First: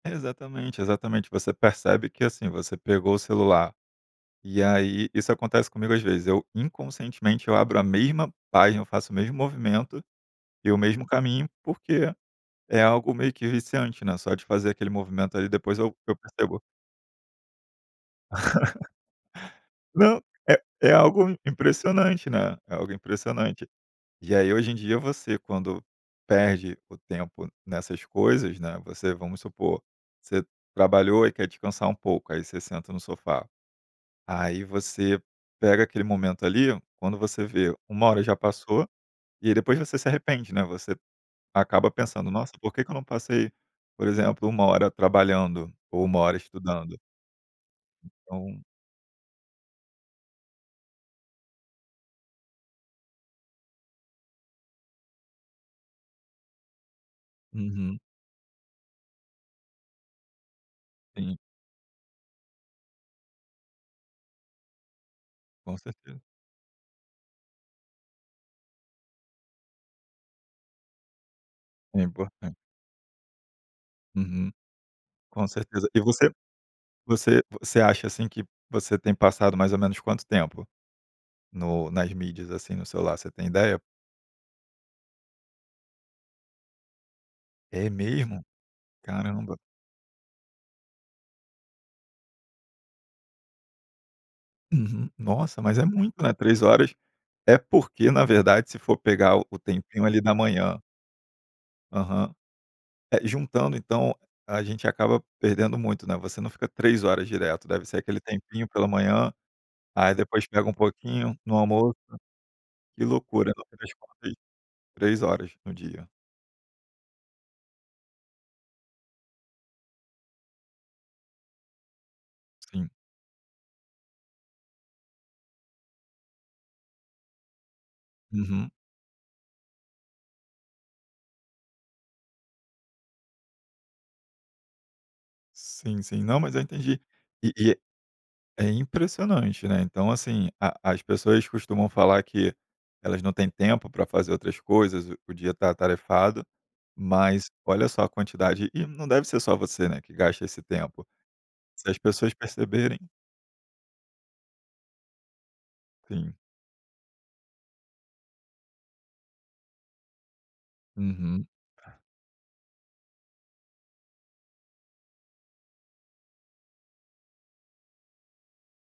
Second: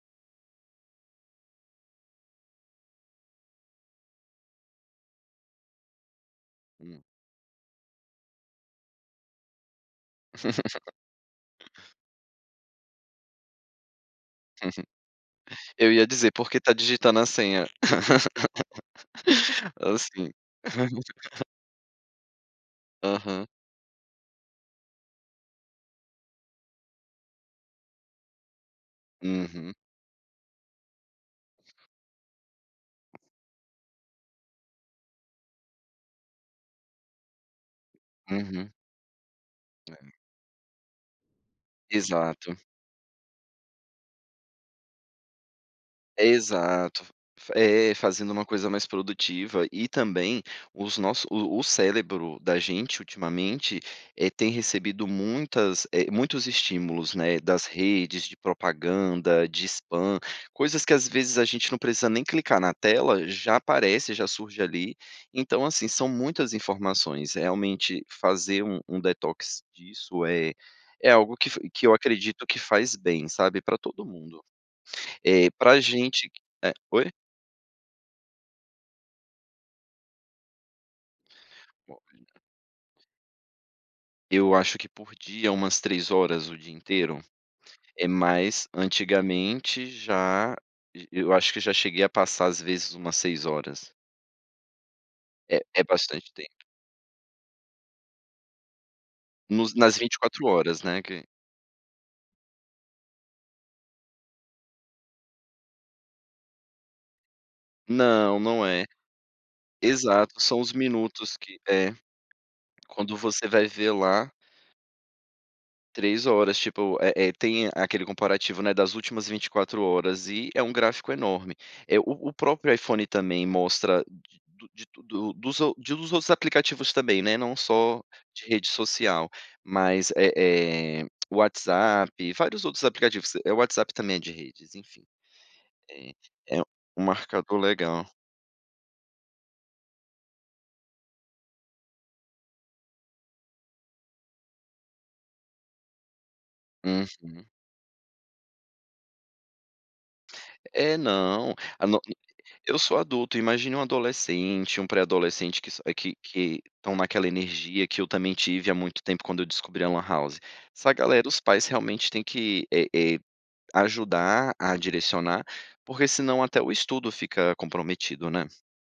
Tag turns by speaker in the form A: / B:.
A: Exatamente, exatamente, você percebe que, assim, você pegou o celular, e aí isso acontece comigo às vezes, eu,
B: Hum.
A: inconscientemente eu abro a mesma página, eu faço o mesmo movimento, e o mesmo caminho, porque é algo meio que viciante, né, só de fazer aquele movimento ali, depois
B: Eu
A: eu
B: ia
A: eu
B: dizer porque
A: percebo.
B: tá digitando a senha,
A: Não,
B: assim,
A: é é algo impressionante, né, é algo
B: Aham.
A: impressionante. E aí hoje em dia você quando perde o tempo nessas coisas, né, você, vamos
B: Uhum.
A: supor, você trabalhou e quer descansar um pouco, aí você senta no sofá, aí você pega aquele momento ali, quando você vê, 1 hora já
B: Uhum.
A: passou, e aí depois você se
B: É.
A: arrepende, né, você acaba pensando: "Nossa,
B: Exato.
A: por que que eu não passei, por exemplo 1 hora trabalhando, ou 1 hora estudando?".
B: Exato, f é, fazendo uma
A: Então
B: coisa mais produtiva e também os nossos o o cérebro da gente, ultimamente, eh, tem recebido muitas eh, muitos estímulos, né, das
A: Uhum.
B: redes, de propaganda, de spam, coisas que às vezes
A: Sim.
B: a gente não precisa nem clicar na tela, já aparece, já surge ali. Então,
A: Com
B: assim, são
A: certeza.
B: muitas informações, realmente fazer um um detox disso é é algo que f que eu
A: É
B: acredito
A: importante.
B: que faz bem, sabe, pra todo mundo,
A: Uhum, com
B: eh, pra
A: certeza. E você
B: gente é oi?
A: você você acha, assim, que você tem passado mais ou menos quanto tempo? No nas
B: [unintelligible]
A: mídias, assim, no celular, você tem ideia?
B: Eu acho que por dia umas 3 horas o dia inteiro,
A: É
B: eh,
A: mesmo?
B: mas
A: Caramba!
B: antigamente já j eu acho que já cheguei a passar às vezes umas 6 horas.
A: Uhum,
B: É,
A: nossa, mas é
B: é
A: muito,
B: bastante
A: né,
B: tempo.
A: 3 horas, é porque, na verdade, se for pegar o o
B: Nos nas
A: tempinho
B: vinte e
A: ali da
B: quatro horas,
A: manhã
B: né, que
A: Aham. Eh, juntando, então, a gente acaba perdendo muito, né, você não fica 3 horas direto, deve ser aquele
B: Não, não
A: tempinho
B: é.
A: pela manhã, aí
B: Exato,
A: depois
B: são
A: pega
B: os
A: um
B: minutos
A: pouquinho no
B: que é,
A: almoço. Que
B: quando você
A: loucura, são
B: vai ver
A: 3 por
B: lá
A: dia. 3 horas no dia.
B: 3 horas, tipo, eh eh, tem aquele comparativo, né, das últimas 24 horas e é um gráfico enorme, eh, o o próprio
A: Sim.
B: iPhone também mostra, de do de tudo o dos ou de dos outros aplicativos também, né, não só de rede
A: Uhum.
B: social, mas, eh eh, o WhatsApp e vários outros aplicativos, eh, o WhatsApp também é de redes, enfim.
A: Sim,
B: É
A: sim, não, mas
B: é
A: eu entendi,
B: um
A: e
B: marcador
A: e
B: legal.
A: é impressionante, né. Então, assim, a as pessoas costumam falar que elas não têm tempo pra fazer outras coisas, o o dia tá atarefado,
B: Uhum.
A: mas olha só a quantidade e não deve ser só você, né, que gasta esse
B: É,
A: tempo,
B: não, a
A: se as
B: no
A: pessoas
B: eu sou
A: perceberem
B: adulto, imagine um adolescente, um pré-adolescente que s que
A: Sim.
B: que estão naquela energia, que eu também tive há muito tempo quando eu descobri a lan house. Essa galera, os
A: Uhum.
B: pais realmente têm que, eh eh, ajudar a direcionar, porque senão até o estudo fica comprometido, né?